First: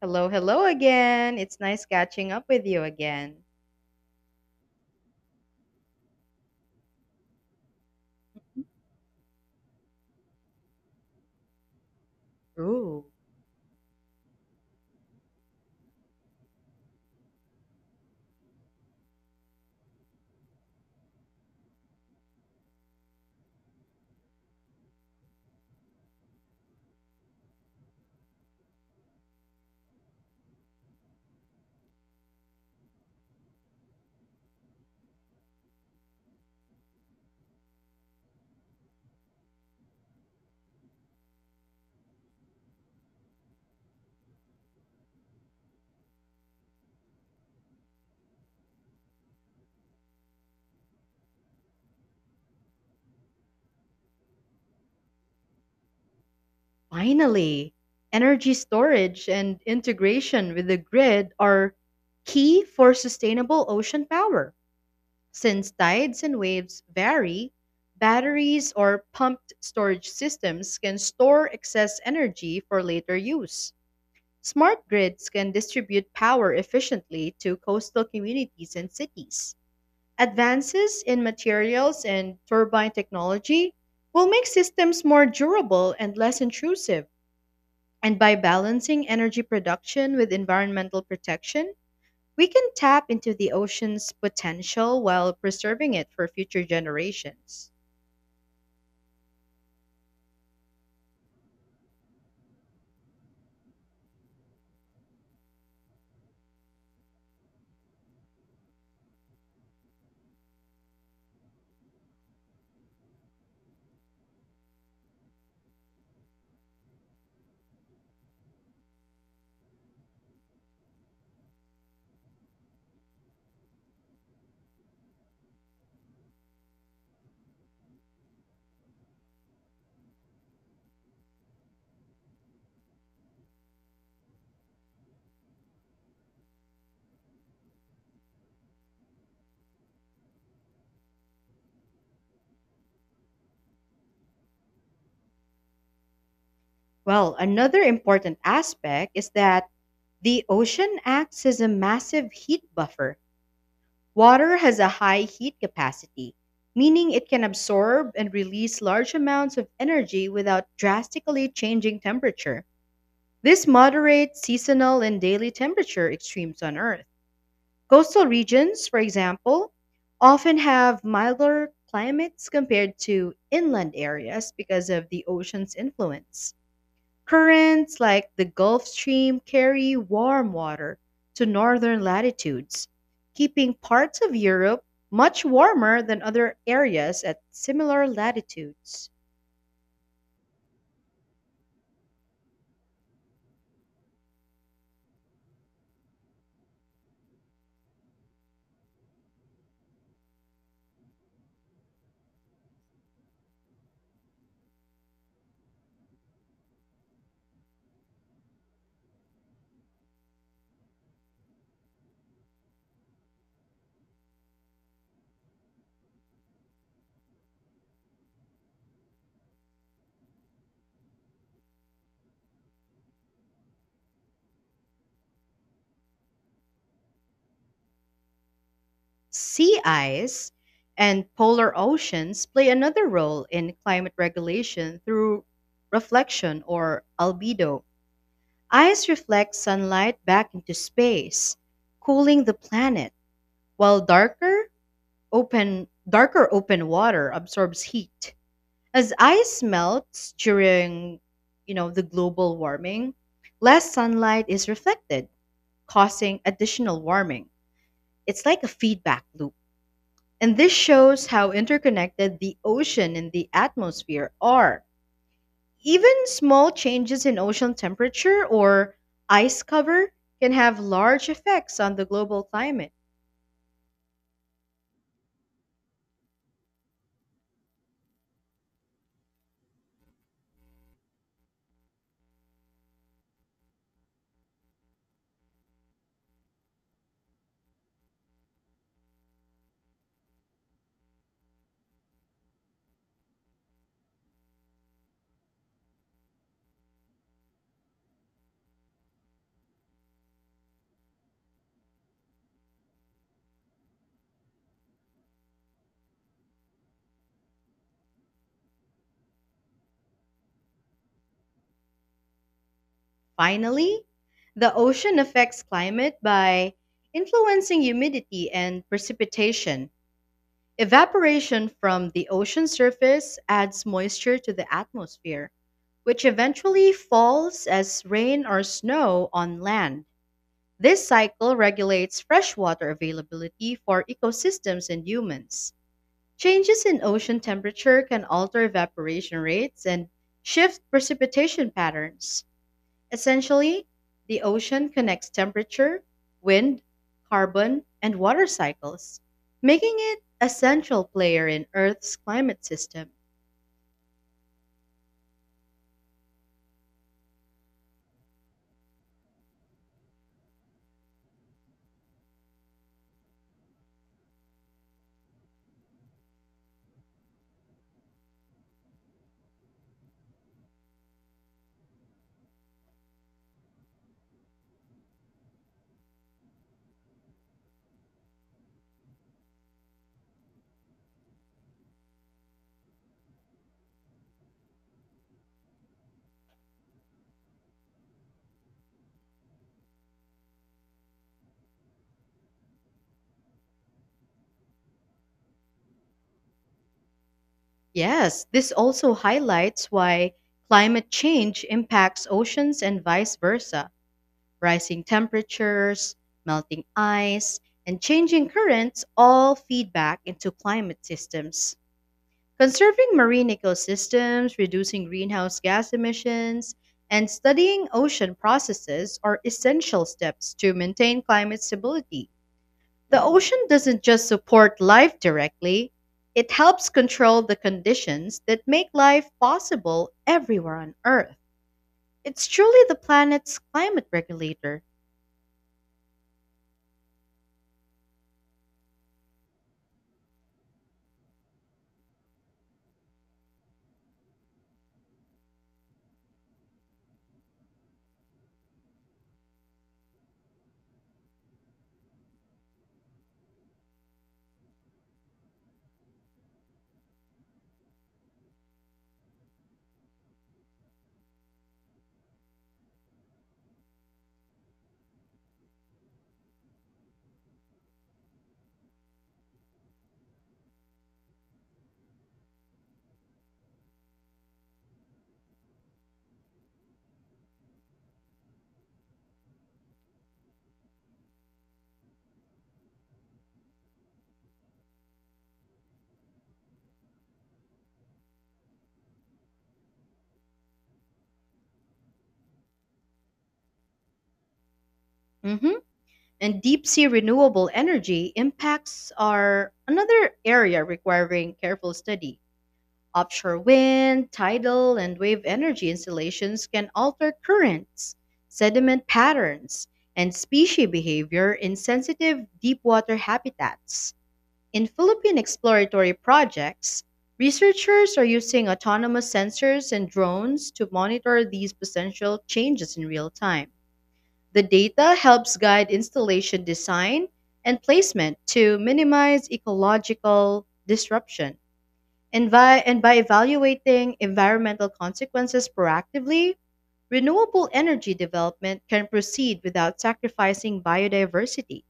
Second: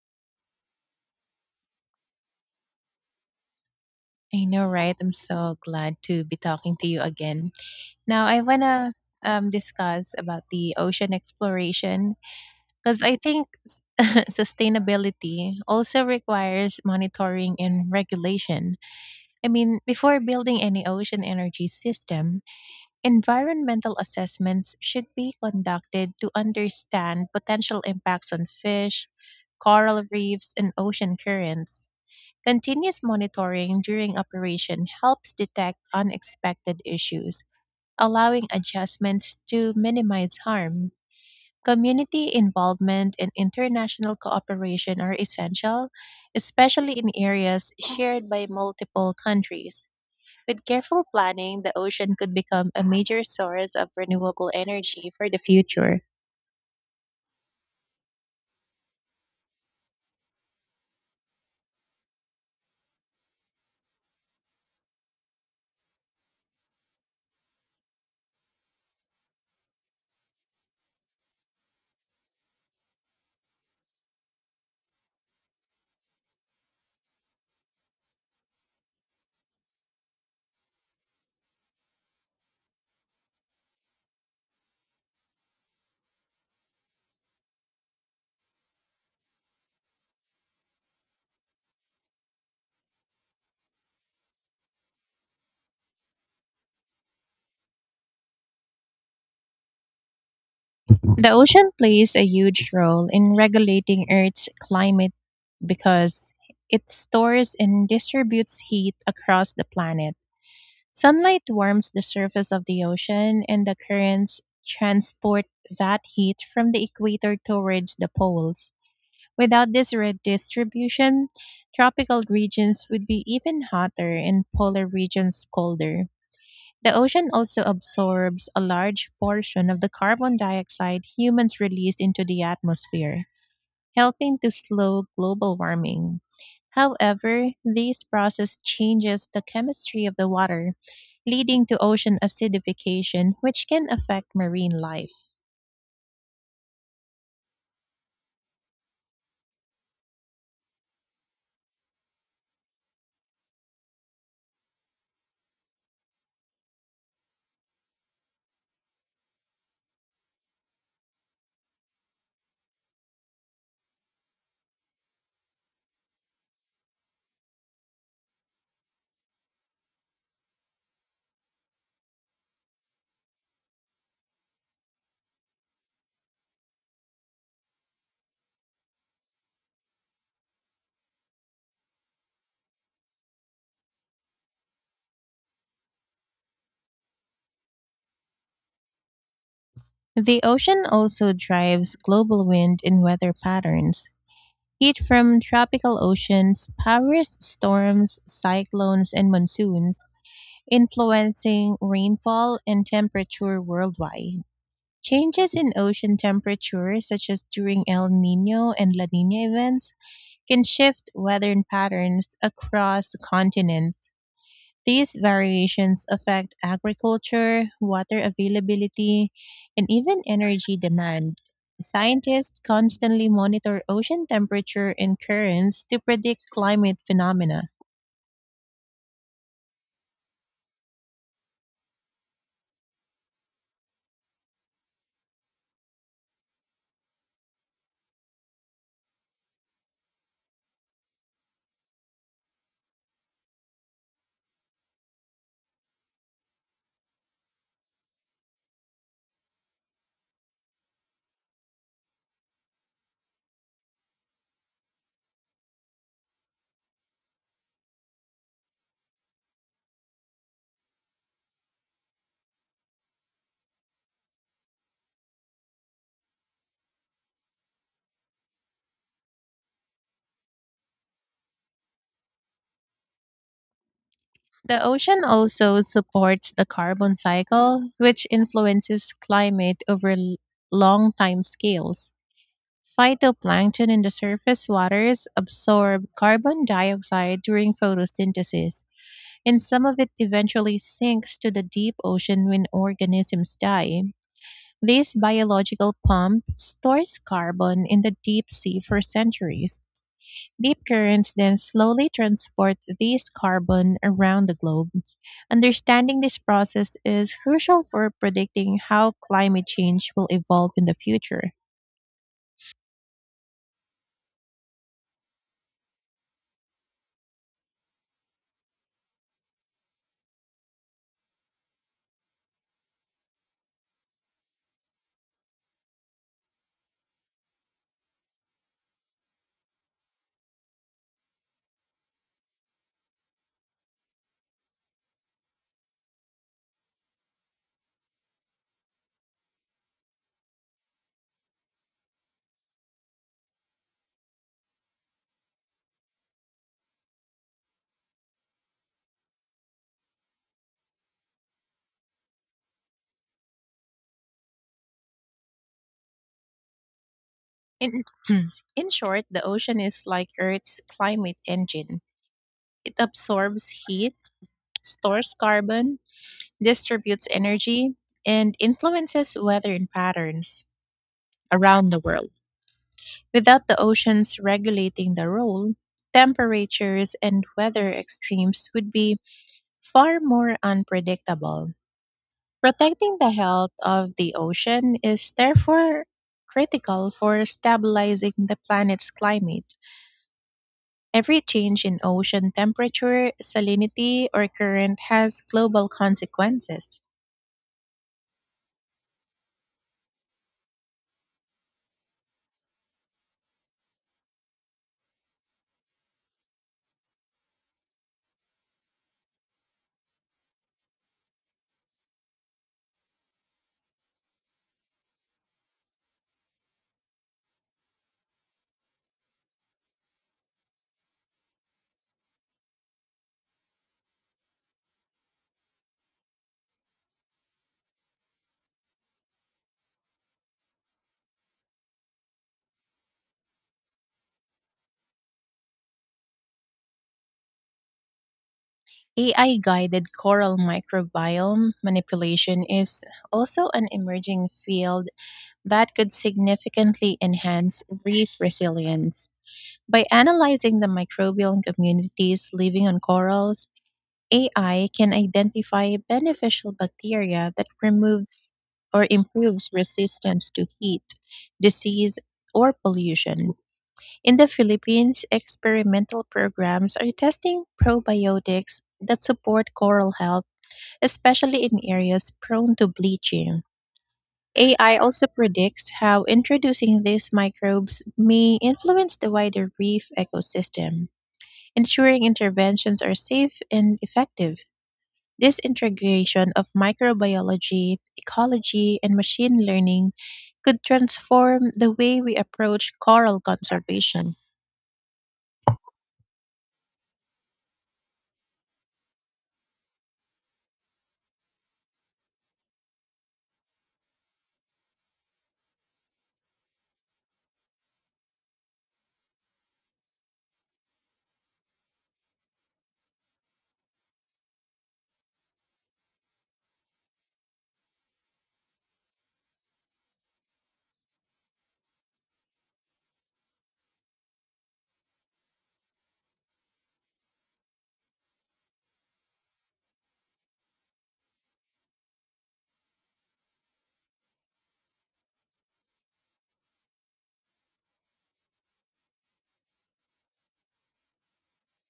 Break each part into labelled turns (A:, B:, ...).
A: Hello, hello again. It's nice catching up with you again.
B: I know, right? I'm so glad to be talking to you again. Now, I want to discuss about the ocean exploration because
A: Ooh,
B: I think sustainability also requires monitoring and regulation. I mean, before building any ocean energy system, environmental assessments should be conducted to understand potential impacts on fish, coral reefs, and ocean currents. Continuous monitoring during operation helps detect unexpected issues, allowing adjustments to minimize harm. Community involvement and international cooperation are essential, especially in areas shared by multiple countries. With careful planning, the ocean could become a major source of renewable energy for the future.
A: finally. Energy storage and integration with the grid are key for sustainable ocean power. Since tides and waves vary, batteries or pumped storage systems can store excess energy for later use. Smart grids can distribute power efficiently to coastal communities and cities. Advances in materials and turbine technology will make systems more durable and less intrusive. And by balancing energy production with environmental protection, we can tap into the ocean's potential while preserving it for future generations.
B: The ocean plays a huge role in regulating Earth's climate because it stores and distributes heat across the planet. Sunlight warms the surface of the ocean, and the currents transport that heat from the equator towards the poles. Without this redistribution, tropical regions would be even hotter and polar regions colder. The ocean also absorbs a large portion of the carbon dioxide humans release into the atmosphere, helping to slow global warming. However, this process changes the chemistry of the water, leading to ocean acidification, which can affect marine life.
A: Well, another important aspect is that the ocean acts as a massive heat buffer. Water has a high heat capacity, meaning it can absorb and release large amounts of energy without drastically changing temperature. This moderates seasonal and daily temperature extremes on Earth. Coastal regions, for example, often have milder climates compared to inland areas because of the ocean's influence. Currents like the Gulf Stream carry warm water to northern latitudes, keeping parts of Europe much warmer than other areas at similar latitudes.
B: The ocean also drives global wind and weather patterns. Heat from tropical oceans powers storms, cyclones, and monsoons, influencing rainfall and temperature worldwide. Changes in ocean temperature, such as during El Nino and La Nina events, can shift weather patterns across continents. These variations affect agriculture, water availability, and even energy demand. Scientists constantly monitor ocean temperature and currents to predict climate phenomena.
A: Sea ice and polar oceans play another role in climate regulation through reflection or albedo. Ice reflects sunlight back into space, cooling the planet, while darker open water absorbs heat. As ice melts during, the global warming, less sunlight is reflected, causing additional warming. It's like a feedback loop. And this shows how interconnected the ocean and the atmosphere are. Even small changes in ocean temperature or ice cover can have large effects on the global climate.
B: The ocean also supports the carbon cycle, which influences climate over long time scales. Phytoplankton in the surface waters absorb carbon dioxide during photosynthesis, and some of it eventually sinks to the deep ocean when organisms die. This biological pump stores carbon in the deep sea for centuries. Deep currents then slowly transport this carbon around the globe. Understanding this process is crucial for predicting how climate change will evolve in the future.
A: Finally, the ocean affects climate by influencing humidity and precipitation. Evaporation from the ocean surface adds moisture to the atmosphere, which eventually falls as rain or snow on land. This cycle regulates freshwater availability for ecosystems and humans. Changes in ocean temperature can alter evaporation rates and shift precipitation patterns. Essentially, the ocean connects temperature, wind, carbon, and water cycles, making it a central player in Earth's climate system.
B: In, in short, the ocean is like Earth's climate engine. It absorbs heat, stores carbon, distributes energy, and influences weather and patterns around the world. Without the oceans regulating the role, temperatures and weather extremes would be far more unpredictable. Protecting the health of the ocean is therefore critical for stabilizing the planet's climate. Every change in ocean temperature, salinity, or current has global consequences.
A: Yes, this also highlights why climate change impacts oceans and vice versa. Rising temperatures, melting ice, and changing currents all feed back into climate systems. Conserving marine ecosystems, reducing greenhouse gas emissions, and studying ocean processes are essential steps to maintain climate stability. The ocean doesn't just support life directly, it helps control the conditions that make life possible everywhere on Earth. It's truly the planet's climate regulator.
B: AI guided coral microbiome manipulation is also an emerging field that could significantly enhance reef resilience. By analyzing the microbial communities living on corals, AI can identify beneficial bacteria that removes or improves resistance to heat, disease, or pollution. In the Philippines, experimental programs are testing probiotics that support coral health, especially in areas prone to bleaching. AI also predicts how introducing these microbes may influence the wider reef ecosystem, ensuring interventions are safe and effective. This integration of microbiology, ecology, and machine learning could transform the way we approach coral conservation.
A: Mhm. And deep sea renewable energy impacts are another area requiring careful study. Offshore wind, tidal, and wave energy installations can alter currents, sediment patterns, and species behavior in sensitive deepwater habitats. In Philippine exploratory projects, researchers are using autonomous sensors and drones to monitor these potential changes in real time. The data helps guide installation design and placement to minimize ecological disruption. And by evaluating environmental consequences proactively, renewable energy development can proceed without sacrificing biodiversity.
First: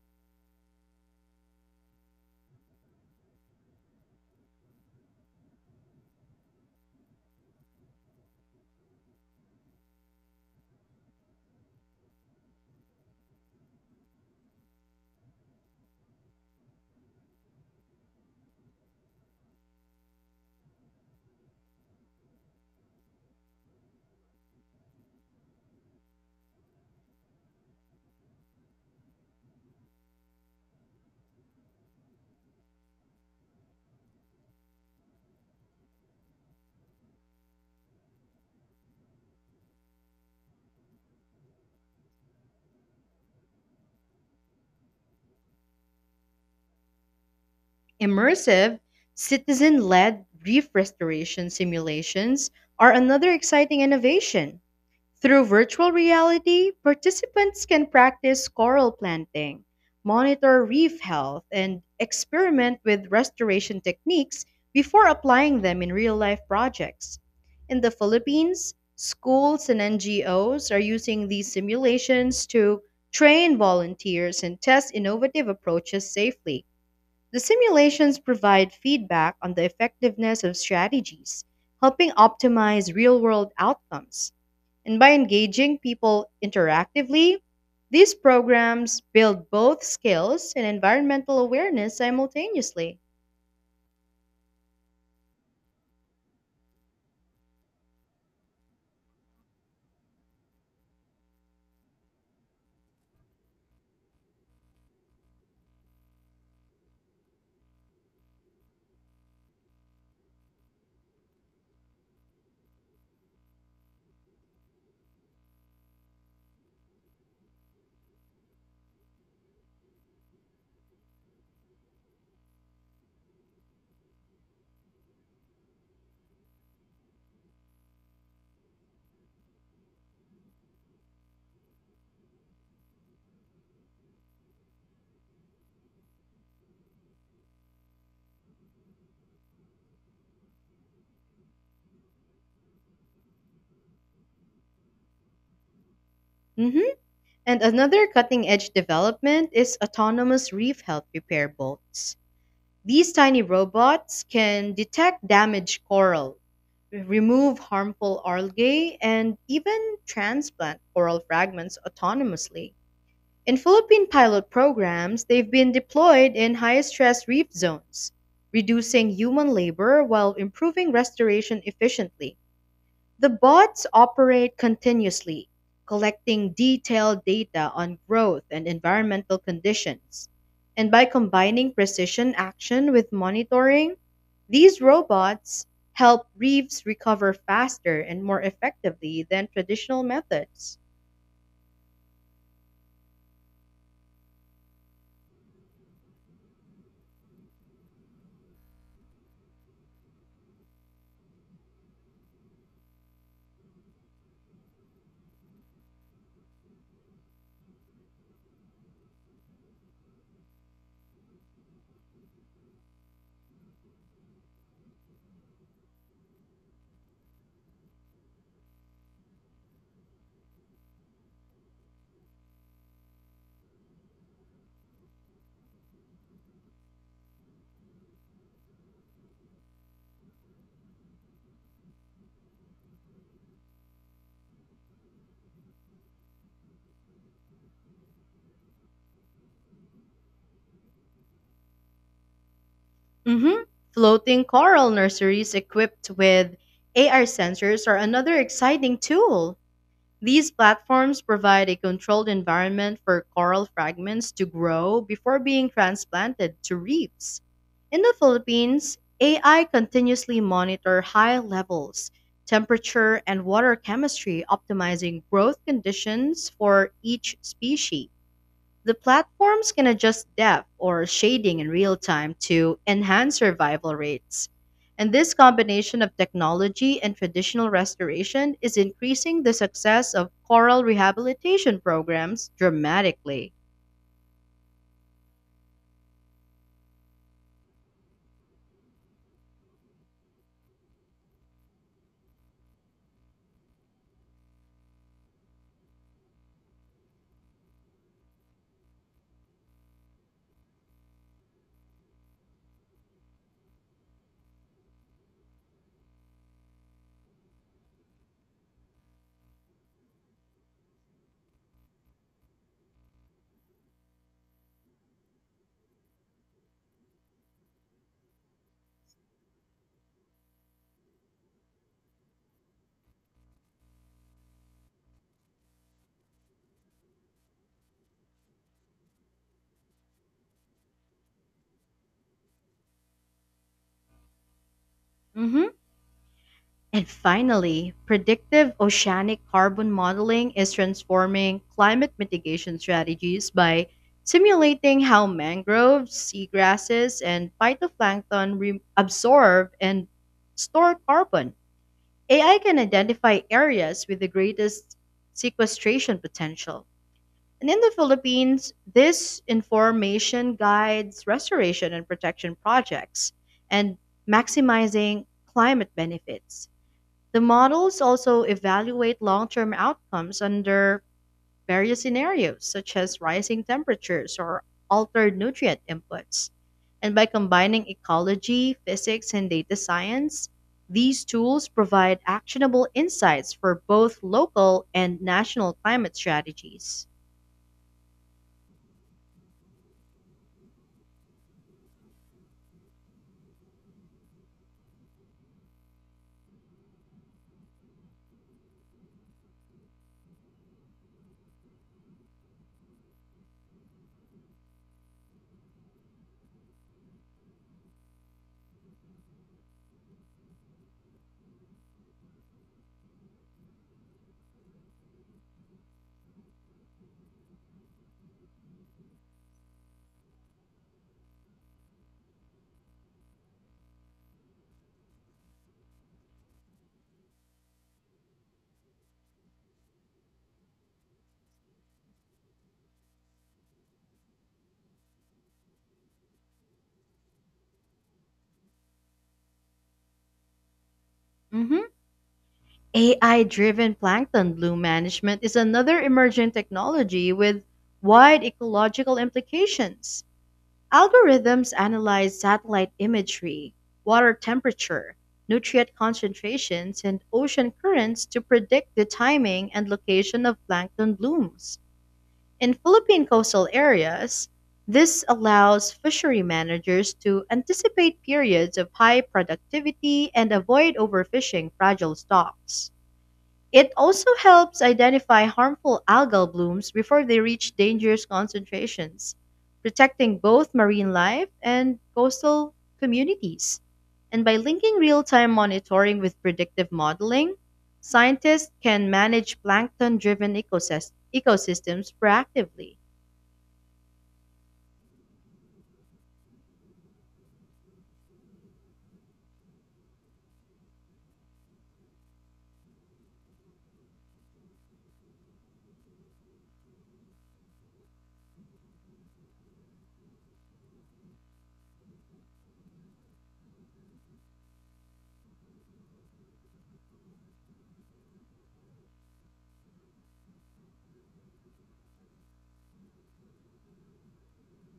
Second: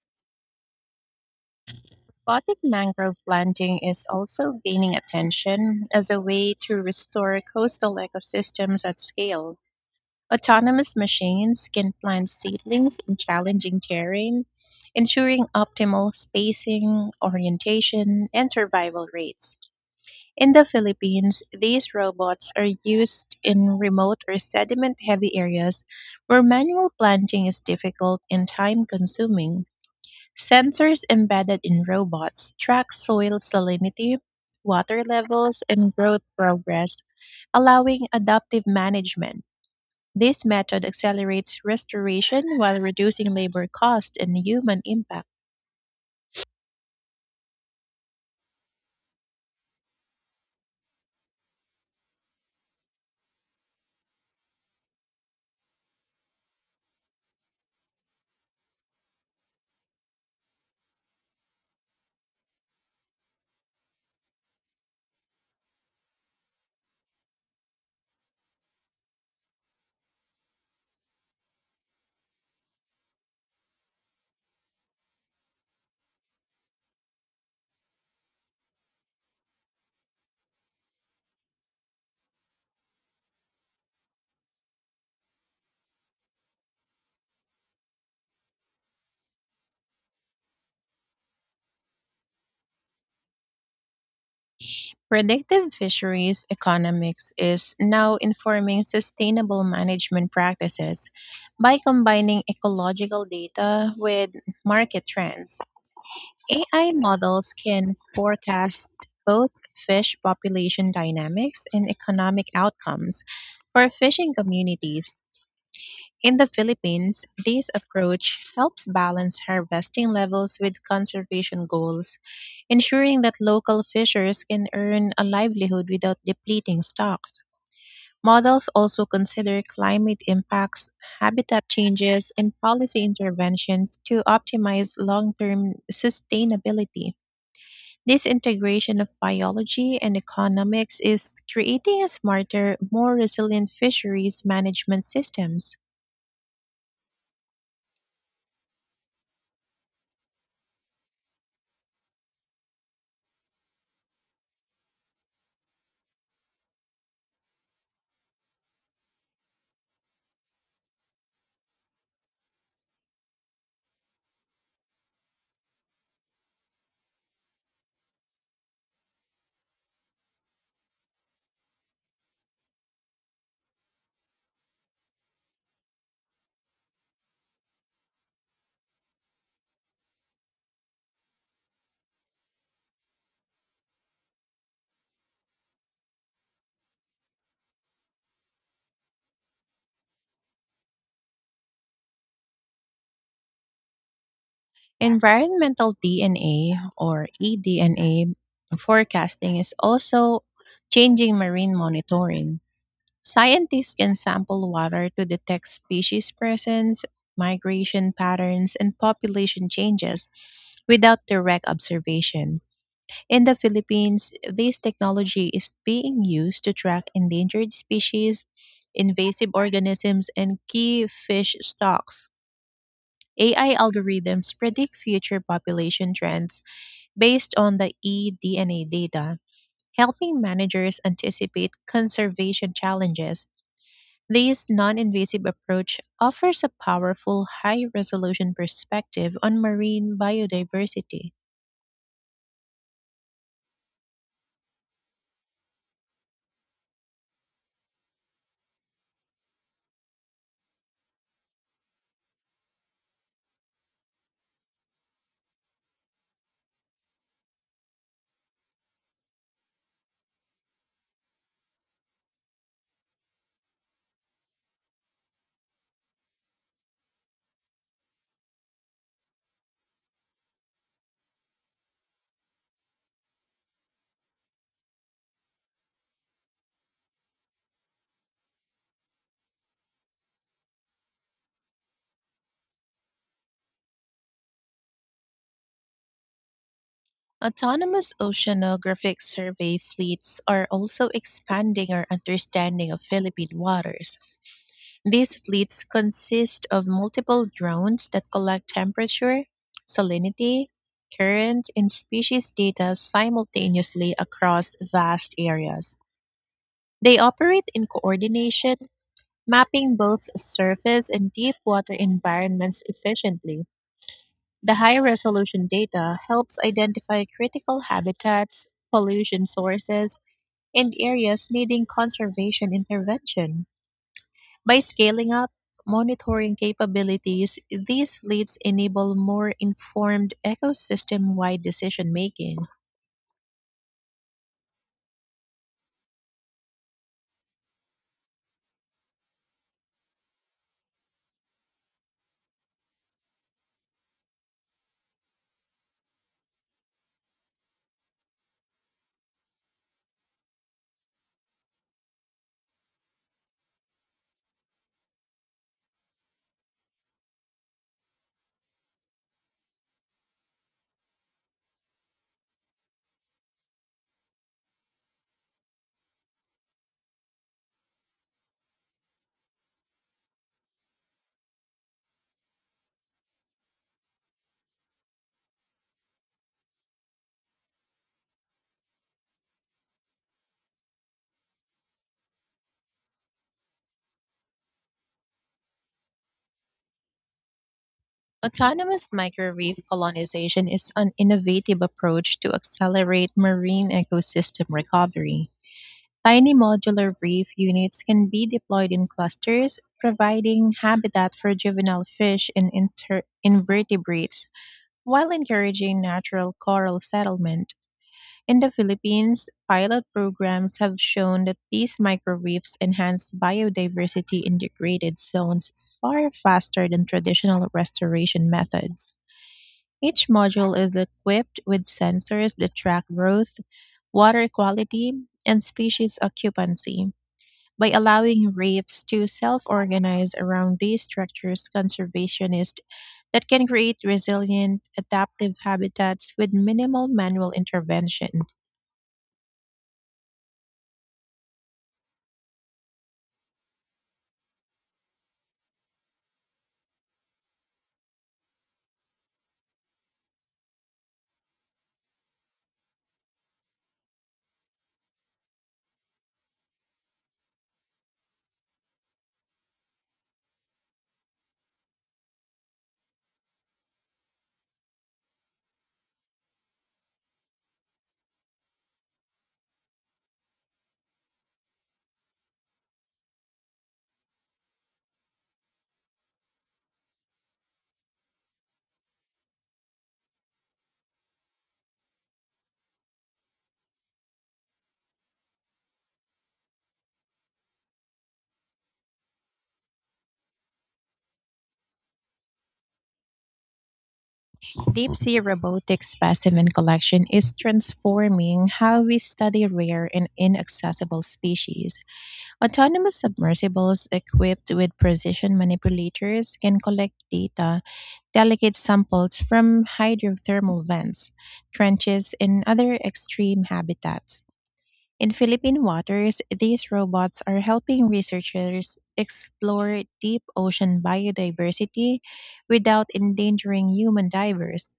B: Robotic mangrove planting is also gaining attention as a way to restore coastal ecosystems at scale. Autonomous machines can plant seedlings in challenging terrain, ensuring optimal spacing, orientation, and survival rates. In the Philippines, these robots are used in remote or sediment heavy areas where manual planting is difficult and time consuming. Sensors embedded in robots track soil salinity, water levels, and growth progress, allowing adaptive management. This method accelerates restoration while reducing labor cost and human impact.
A: Immersive, citizen led reef restoration simulations are another exciting innovation. Through virtual reality, participants can practice coral planting, monitor reef health, and experiment with restoration techniques before applying them in real life projects. In the Philippines, schools and NGOs are using these simulations to train volunteers and test innovative approaches safely. The simulations provide feedback on the effectiveness of strategies, helping optimize real world outcomes. And by engaging people interactively, these programs build both skills and environmental awareness simultaneously.
B: Predictive fisheries economics is now informing sustainable management practices by combining ecological data with market trends. AI models can forecast both fish population dynamics and economic outcomes for fishing communities. In the Philippines, this approach helps balance harvesting levels with conservation goals, ensuring that local fishers can earn a livelihood without depleting stocks. Models also consider climate impacts, habitat changes, and policy interventions to optimize long term sustainability. This integration of biology and economics is creating a smarter, more resilient fisheries management systems.
A: Mhm. And another cutting edge development is autonomous reef health repair boats. These tiny robots can detect damaged coral, remove harmful algae, and even transplant coral fragments autonomously. In Philippine pilot programs, they've been deployed in high-stress reef zones, reducing human labor while improving restoration efficiently. The bots operate continuously, collecting detailed data on growth and environmental conditions. And by combining precision action with monitoring, these robots help reefs recover faster and more effectively than traditional methods.
B: Environmental DNA or eDNA forecasting is also changing marine monitoring. Scientists can sample water to detect species presence, migration patterns, and population changes without direct observation. In the Philippines, this technology is being used to track endangered species, invasive organisms, and key fish stocks. AI algorithms predict future population trends based on the eDNA data, helping managers anticipate conservation challenges. This non invasive approach offers a powerful, high resolution perspective on marine biodiversity.
A: Hmm. Floating coral nurseries equipped with AR sensors are another exciting tool. These platforms provide a controlled environment for coral fragments to grow before being transplanted to reefs. In the Philippines, AI continuously monitor high levels, temperature, and water chemistry, optimizing growth conditions for each species. The platforms can adjust depth or shading in real time to enhance survival rates. And this combination of technology and traditional restoration is increasing the success of coral rehabilitation programs dramatically.
B: Autonomous oceanographic survey fleets are also expanding our understanding of Philippine waters. These fleets consist of multiple drones that collect temperature, salinity, current, and species data simultaneously across vast areas. They operate in coordination, mapping both surface and deep water environments efficiently. The high resolution data helps identify critical habitats, pollution sources, and areas needing conservation intervention. By scaling up monitoring capabilities, these fleets enable more informed ecosystem wide decision making.
A: Mhm. And finally, predictive oceanic carbon modeling is transforming climate mitigation strategies by simulating how mangroves, seagrasses, and absorb and store carbon. AI can identify areas with the greatest sequestration potential. And in the Philippines, this information guides restoration and protection projects and maximizing climate benefits. The models also evaluate long term outcomes under various scenarios, such as rising temperatures or altered nutrient inputs. And by combining ecology, physics, and data science, these tools provide actionable insights for both local and national climate strategies.
B: Autonomous microreef colonization is an innovative approach to accelerate marine ecosystem recovery. Tiny modular reef units can be deployed in clusters, providing habitat for juvenile fish and invertebrates while encouraging natural coral settlement. In the Philippines, pilot programs have shown that these microreefs enhance biodiversity in degraded zones far faster than traditional restoration methods. Each module is equipped with sensors that track growth, water quality, and species occupancy. By allowing reefs to self-organize around these structures, conservationists that can create resilient, adaptive habitats with minimal manual intervention.
A: AI driven plankton bloom management is another emerging technology with wide ecological implications. Algorithms analyze satellite imagery, water temperature, nutrient concentrations, and ocean currents to predict the timing and location of plankton blooms. In Philippine coastal areas, this allows fishery managers to anticipate periods of high productivity and avoid overfishing fragile stocks. It also helps identify harmful algal blooms before they reach dangerous concentrations, protecting both marine life and coastal communities. And by linking real time monitoring with predictive modeling, scientists can manage plankton driven ecosystems proactively.
B: Deep sea robotic specimen collection is transforming how we study rare and inaccessible species. Autonomous submersibles equipped with precision manipulators can collect data, delicate samples from hydrothermal vents, trenches, and other extreme habitats. In Philippine waters, these robots are helping researchers explore deep ocean biodiversity without endangering human divers.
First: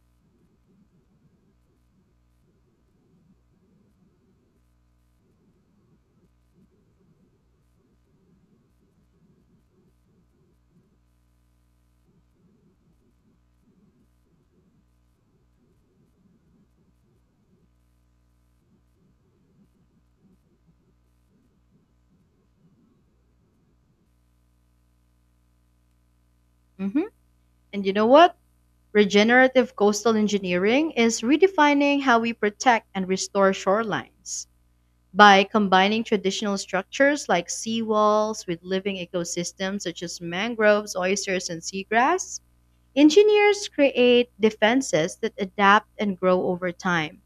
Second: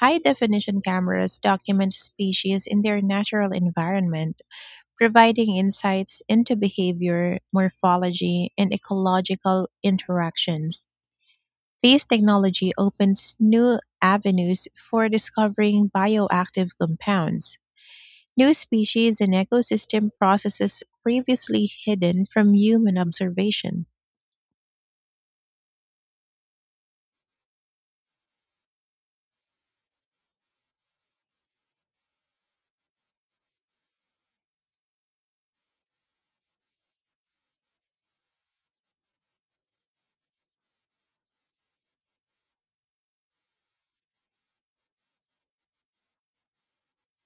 B: High definition cameras document species in their natural environment, providing insights into behavior, morphology, and ecological interactions. These technology opens new avenues for discovering bioactive compounds, new species, and ecosystem processes previously hidden from human observation.
A: Mhm. And you know what? Regenerative coastal engineering is redefining how we protect and restore shorelines. By combining traditional structures like seawalls with living ecosystems such as mangroves, oysters, and seagrass, engineers create defenses that adapt and grow over time.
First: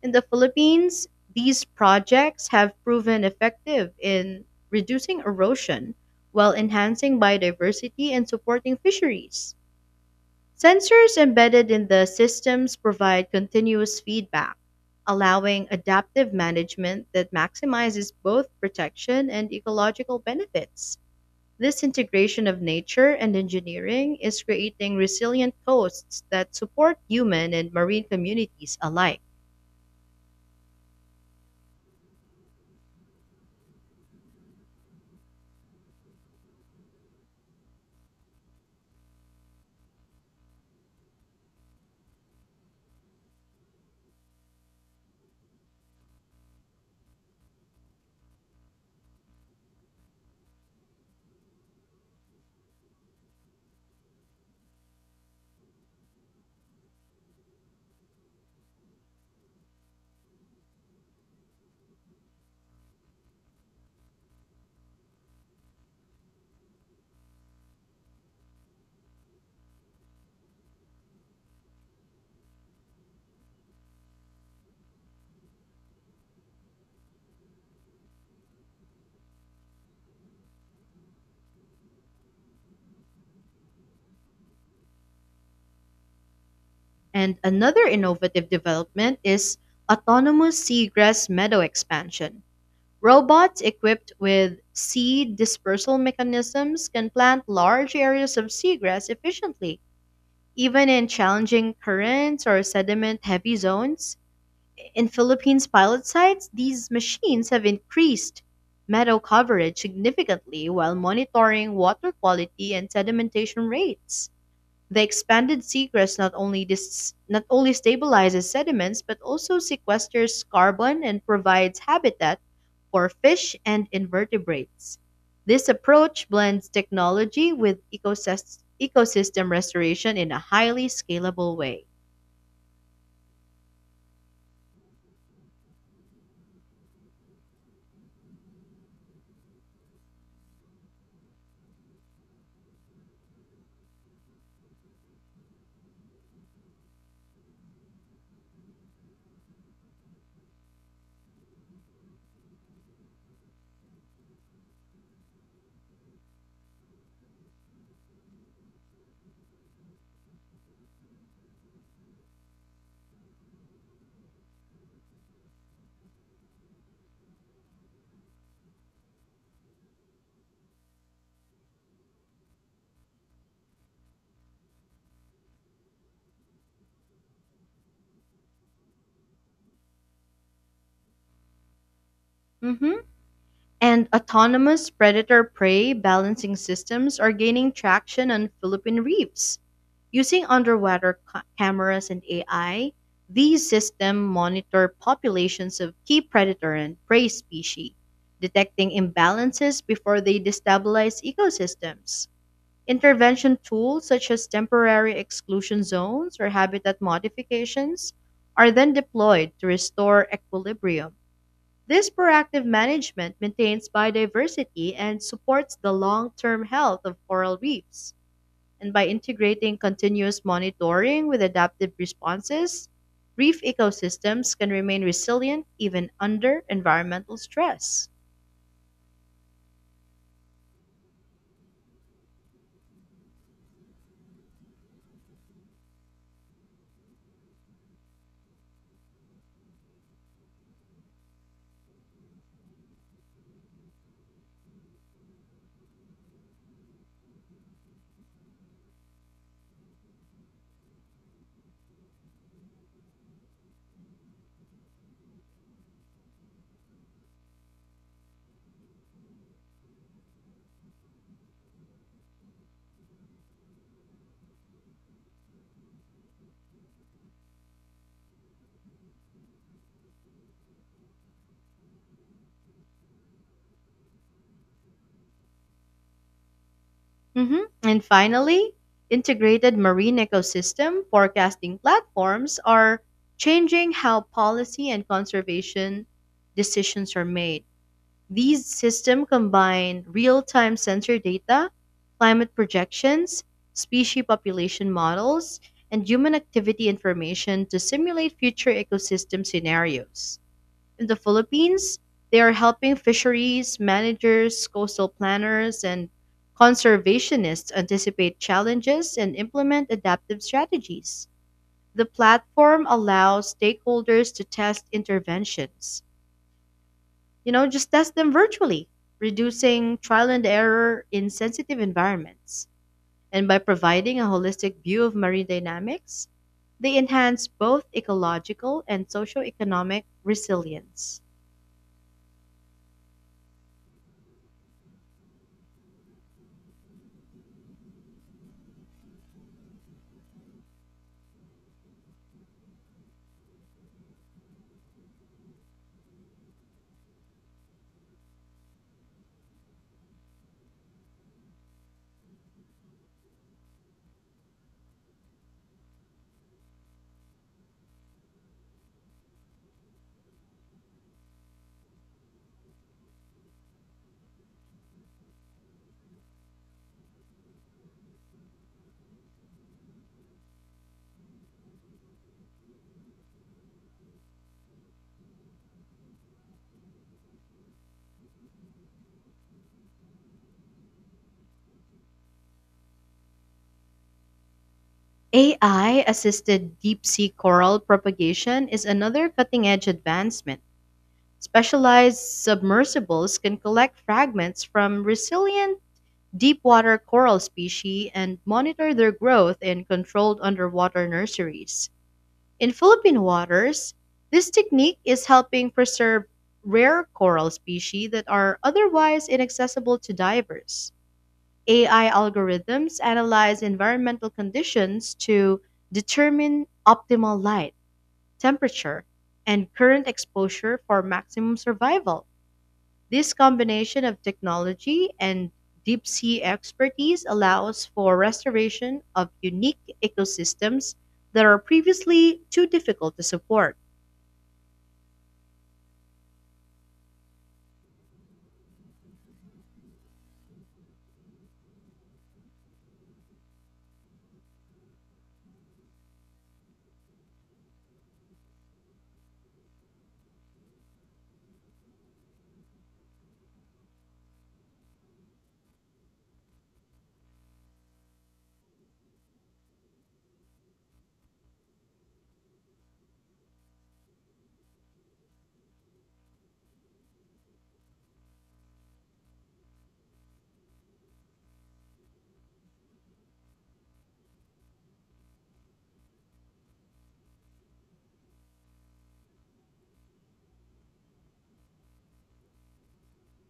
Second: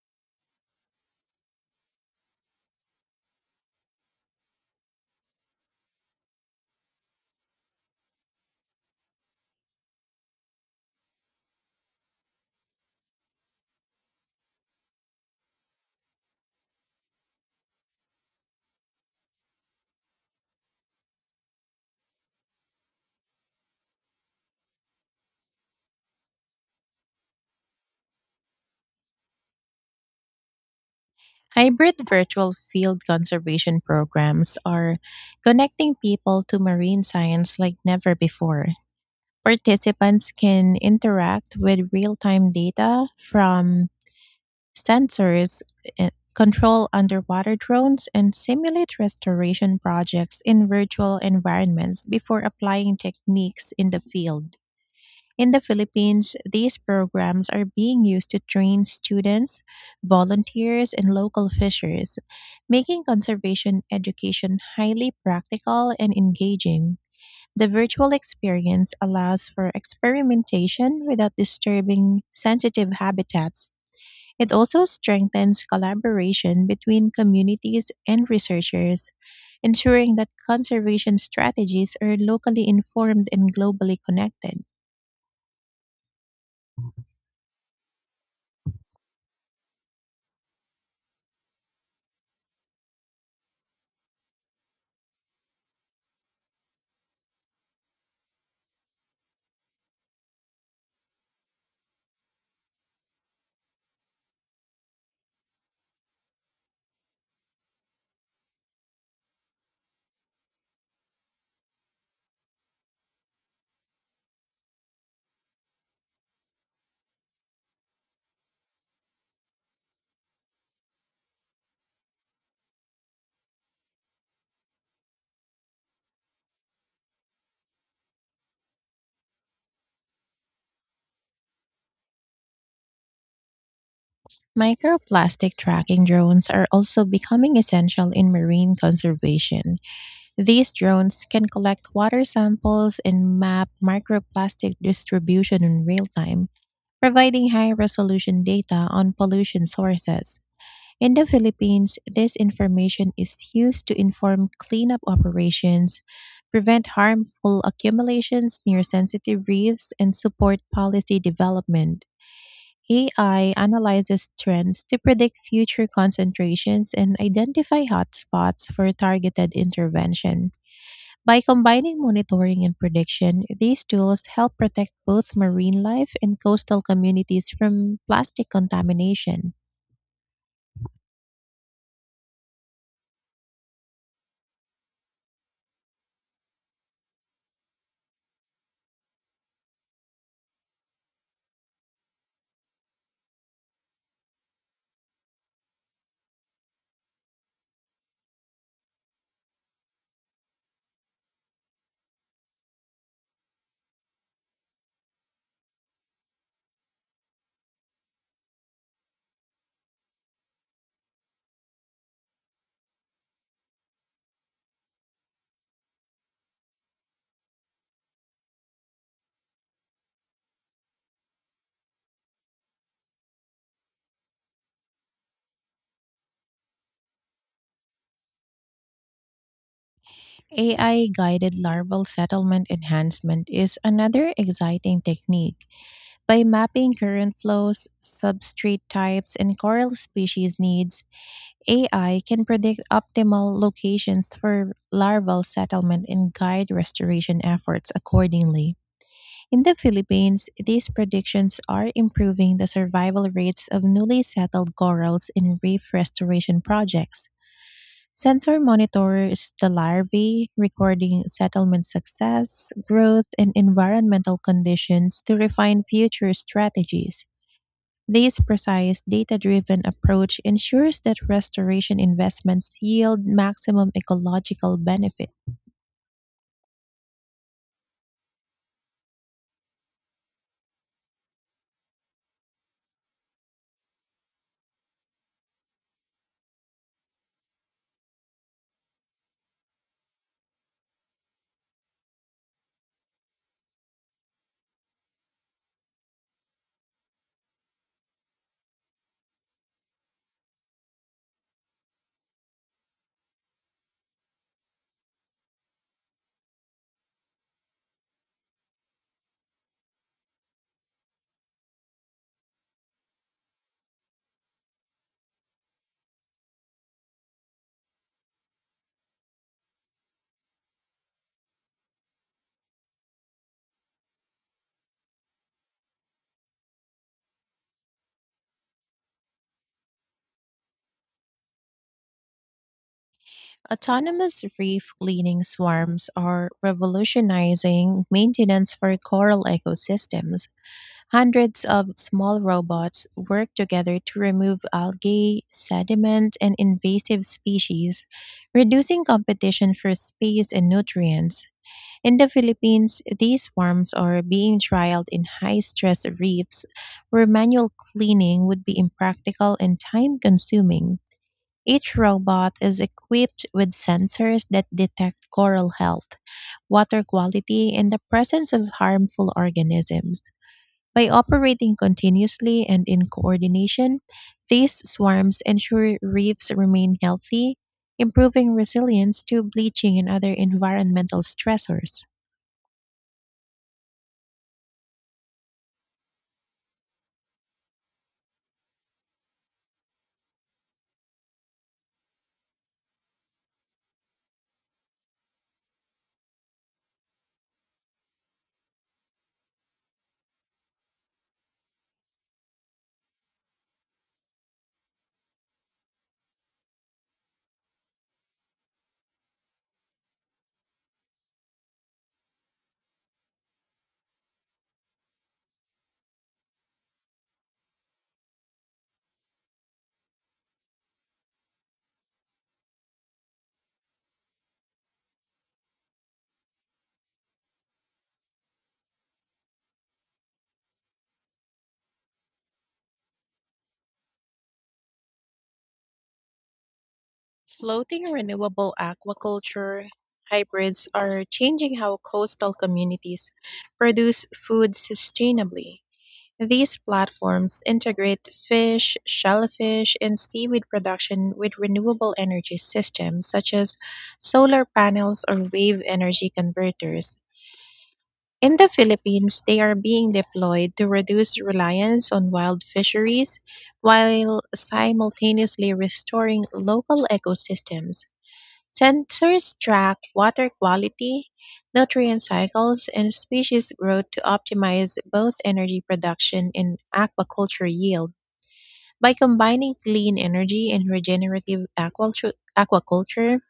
A: In the Philippines, these projects have proven effective in reducing erosion while enhancing biodiversity and supporting fisheries. Sensors embedded in the systems provide continuous feedback, allowing adaptive management that maximizes both protection and ecological benefits. This integration of nature and engineering is creating resilient coasts that support human and marine communities alike.
B: Hybrid virtual field conservation programs are connecting people to marine science like never before. Participants can interact with real time data from sensors, uh, control underwater drones, and simulate restoration projects in virtual environments before applying techniques in the field. In the Philippines, these programs are being used to train students, volunteers, and local fishers, making conservation education highly practical and engaging. The virtual experience allows for experimentation without disturbing sensitive habitats. It also strengthens collaboration between communities and researchers, ensuring that conservation strategies are locally informed and globally connected.
A: And another innovative development is autonomous seagrass meadow expansion. Robots equipped with seed dispersal mechanisms can plant large areas of seagrass efficiently, even in challenging currents or sediment heavy zones. In Philippines pilot sites, these machines have increased meadow coverage significantly while monitoring water quality and sedimentation rates. The expanded seagrass not only stabilizes sediments but also sequesters carbon and provides habitat for fish and invertebrates. This approach blends technology with ecosystem restoration in a highly scalable way.
B: Microplastic tracking drones are also becoming essential in marine conservation. These drones can collect water samples and map microplastic distribution in real time, providing high resolution data on pollution sources. In the Philippines, this information is used to inform cleanup operations, prevent harmful accumulations near sensitive reefs, and support policy development. AI analyzes trends to predict future concentrations and identify hotspots for targeted intervention. By combining monitoring and prediction, these tools help protect both marine life and coastal communities from plastic contamination.
A: Mhm. And autonomous predator prey balancing systems are gaining traction on Philippine reefs. Using underwater cameras and AI, these systems monitor populations of key predator and prey species, detecting imbalances before they destabilize ecosystems. Intervention tools such as temporary exclusion zones or habitat modifications are then deployed to restore equilibrium. This proactive management maintains biodiversity and supports the long-term health of coral reefs. And by integrating continuous monitoring with adaptive responses, reef ecosystems can remain resilient even under environmental stress.
B: AI guided larval settlement enhancement is another exciting technique. By mapping current flows, substrate types, and coral species needs, AI can predict optimal locations for larval settlement and guide restoration efforts accordingly. In the Philippines, these predictions are improving the survival rates of newly settled corals in reef restoration projects. Sensor monitors the larvae, recording settlement success, growth, and environmental conditions to refine future strategies. This precise, data driven approach ensures that restoration investments yield maximum ecological benefit.
A: Mhm. And finally, integrated marine ecosystem forecasting platforms are changing how policy and conservation decisions are made. These systems combine real-time sensor data, climate projections, species population models, and human activity information to simulate future ecosystem scenarios. In the Philippines, they are helping fisheries managers, coastal planners, and conservationists anticipate challenges and implement adaptive strategies. The platform allows stakeholders to test interventions, just test them virtually, reducing trial and error in sensitive environments. And by providing a holistic view of marine dynamics, they enhance both ecological and socioeconomic resilience.
B: Autonomous reef cleaning swarms are revolutionizing maintenance for coral ecosystems. Hundreds of small robots work together to remove algae, sediment, and invasive species, reducing competition for space and nutrients. In the Philippines, these swarms are being trialed in high stress reefs where manual cleaning would be impractical and time consuming. Each robot is equipped with sensors that detect coral health, water quality, and the presence of harmful organisms. By operating continuously and in coordination, these swarms ensure reefs remain healthy, improving resilience to bleaching and other environmental stressors.
A: AI assisted deep sea coral propagation is another cutting edge advancement. Specialized submersibles can collect fragments from resilient deepwater coral species and monitor their growth in controlled underwater nurseries. In Philippine waters, this technique is helping preserve rare coral species that are otherwise inaccessible to divers. AI algorithms analyze environmental conditions to determine optimal light, temperature, and current exposure for maximum survival. This combination of technology and deep sea expertise allows for restoration of unique ecosystems that are previously too difficult to support.
B: Floating renewable aquaculture hybrids are changing how coastal communities produce food sustainably. These platforms integrate fish, shellfish, and seaweed production with renewable energy systems such as solar panels or wave energy converters. In the Philippines, they are being deployed to reduce reliance on wild fisheries while simultaneously restoring local ecosystems. Sensors track water quality, nutrient cycles, and species growth to optimize both energy production and aquaculture yield. By combining clean energy and regenerative aquaculture,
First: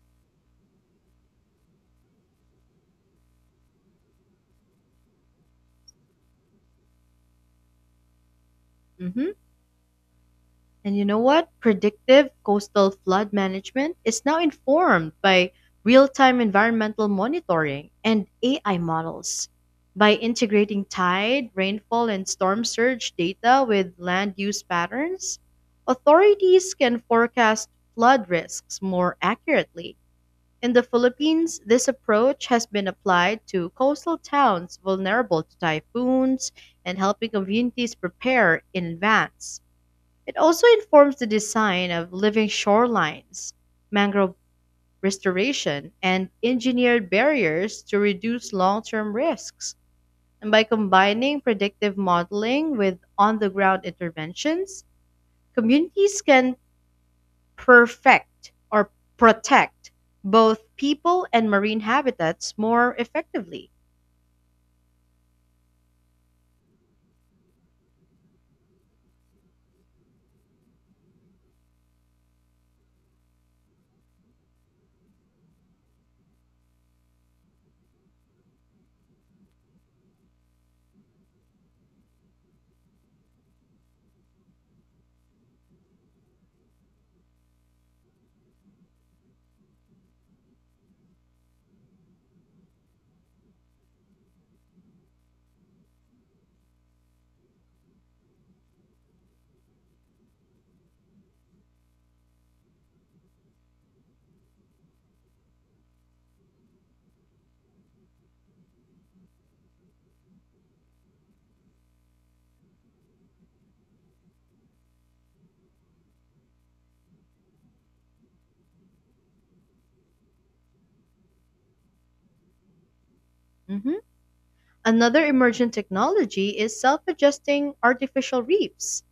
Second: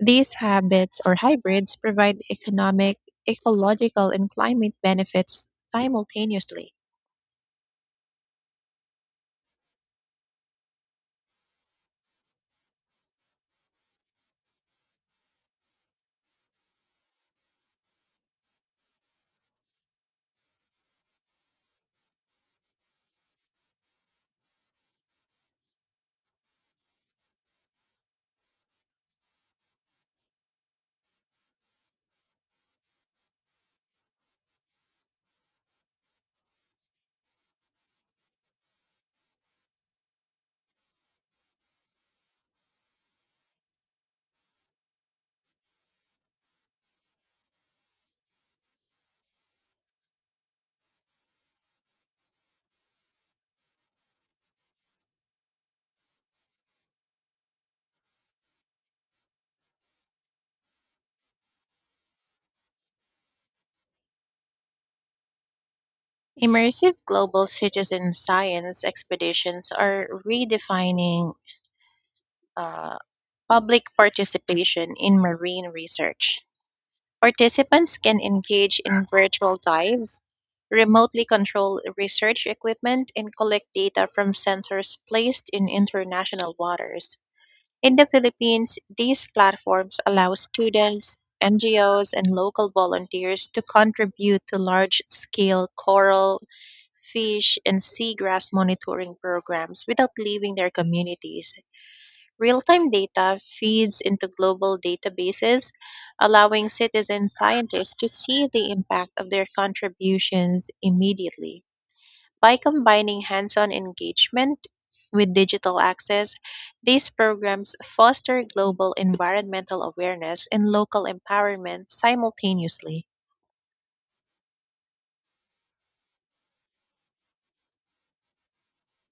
B: these habits or hybrids provide economic, ecological, and climate benefits simultaneously.
A: Hmm. And you know what? Predictive coastal flood management is now informed by real time environmental monitoring and AI models. By integrating tide, rainfall, and storm surge data with land use patterns, authorities can forecast flood risks more accurately. In the Philippines, this approach has been applied to coastal towns vulnerable to typhoons and helping communities prepare in advance. It also informs the design of living shorelines, mangrove restoration, and engineered barriers to reduce long term risks. And by combining predictive modeling with on the ground interventions, communities can perfect or protect both people and marine habitats more effectively.
B: Immersive global citizen science expeditions are redefining uh, public participation in marine research. Participants can engage in virtual dives, remotely control research equipment, and collect data from sensors placed in international waters. In the Philippines, these platforms allow students, NGOs, and local volunteers to contribute to large scale coral, fish, and seagrass monitoring programs without leaving their communities. Real time data feeds into global databases, allowing citizen scientists to see the impact of their contributions immediately. By combining hands on engagement with digital access, these programs foster global environmental awareness and local empowerment simultaneously.
A: Mhm. Another emergent technology is self adjusting artificial reefs.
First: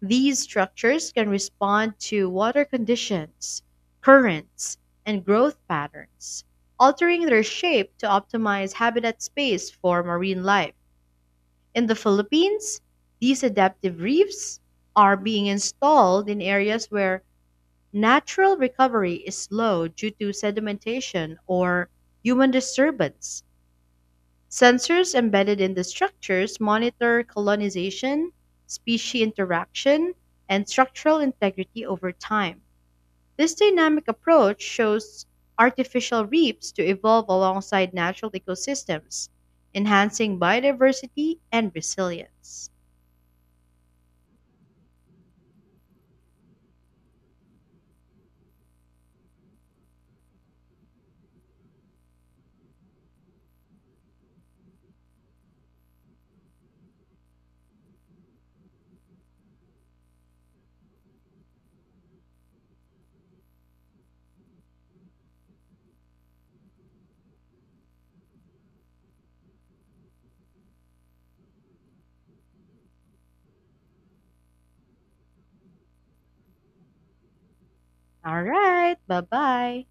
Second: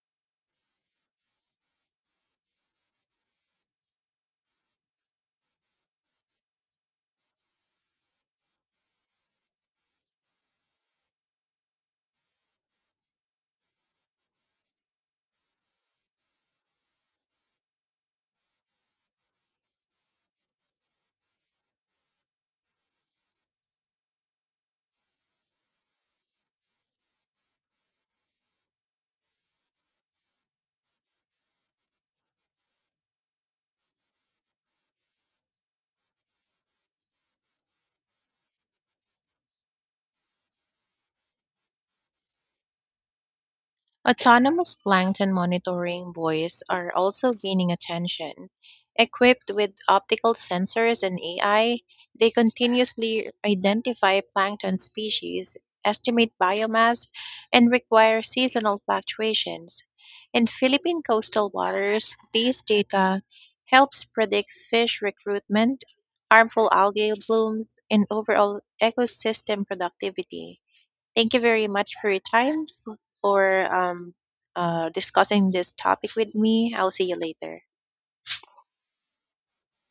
A: These structures can respond to water conditions, currents, and growth patterns, altering their shape to optimize habitat space for marine life. In the Philippines, these adaptive reefs are being installed in areas where natural recovery is slow due to sedimentation or human disturbance. Sensors embedded in the structures monitor colonization, species interaction, and structural integrity over time. This dynamic approach shows artificial reefs to evolve alongside natural ecosystems, enhancing biodiversity and resilience.
B: Autonomous plankton monitoring buoys are also gaining attention. Equipped with optical sensors and AI, they continuously identify plankton species, estimate biomass, and require seasonal fluctuations. In Philippine coastal waters, these data helps predict fish recruitment, harmful algae blooms, and overall ecosystem productivity. Thank you very much for your time for discussing this topic with me. I'll see you later.
A: All right, bye bye.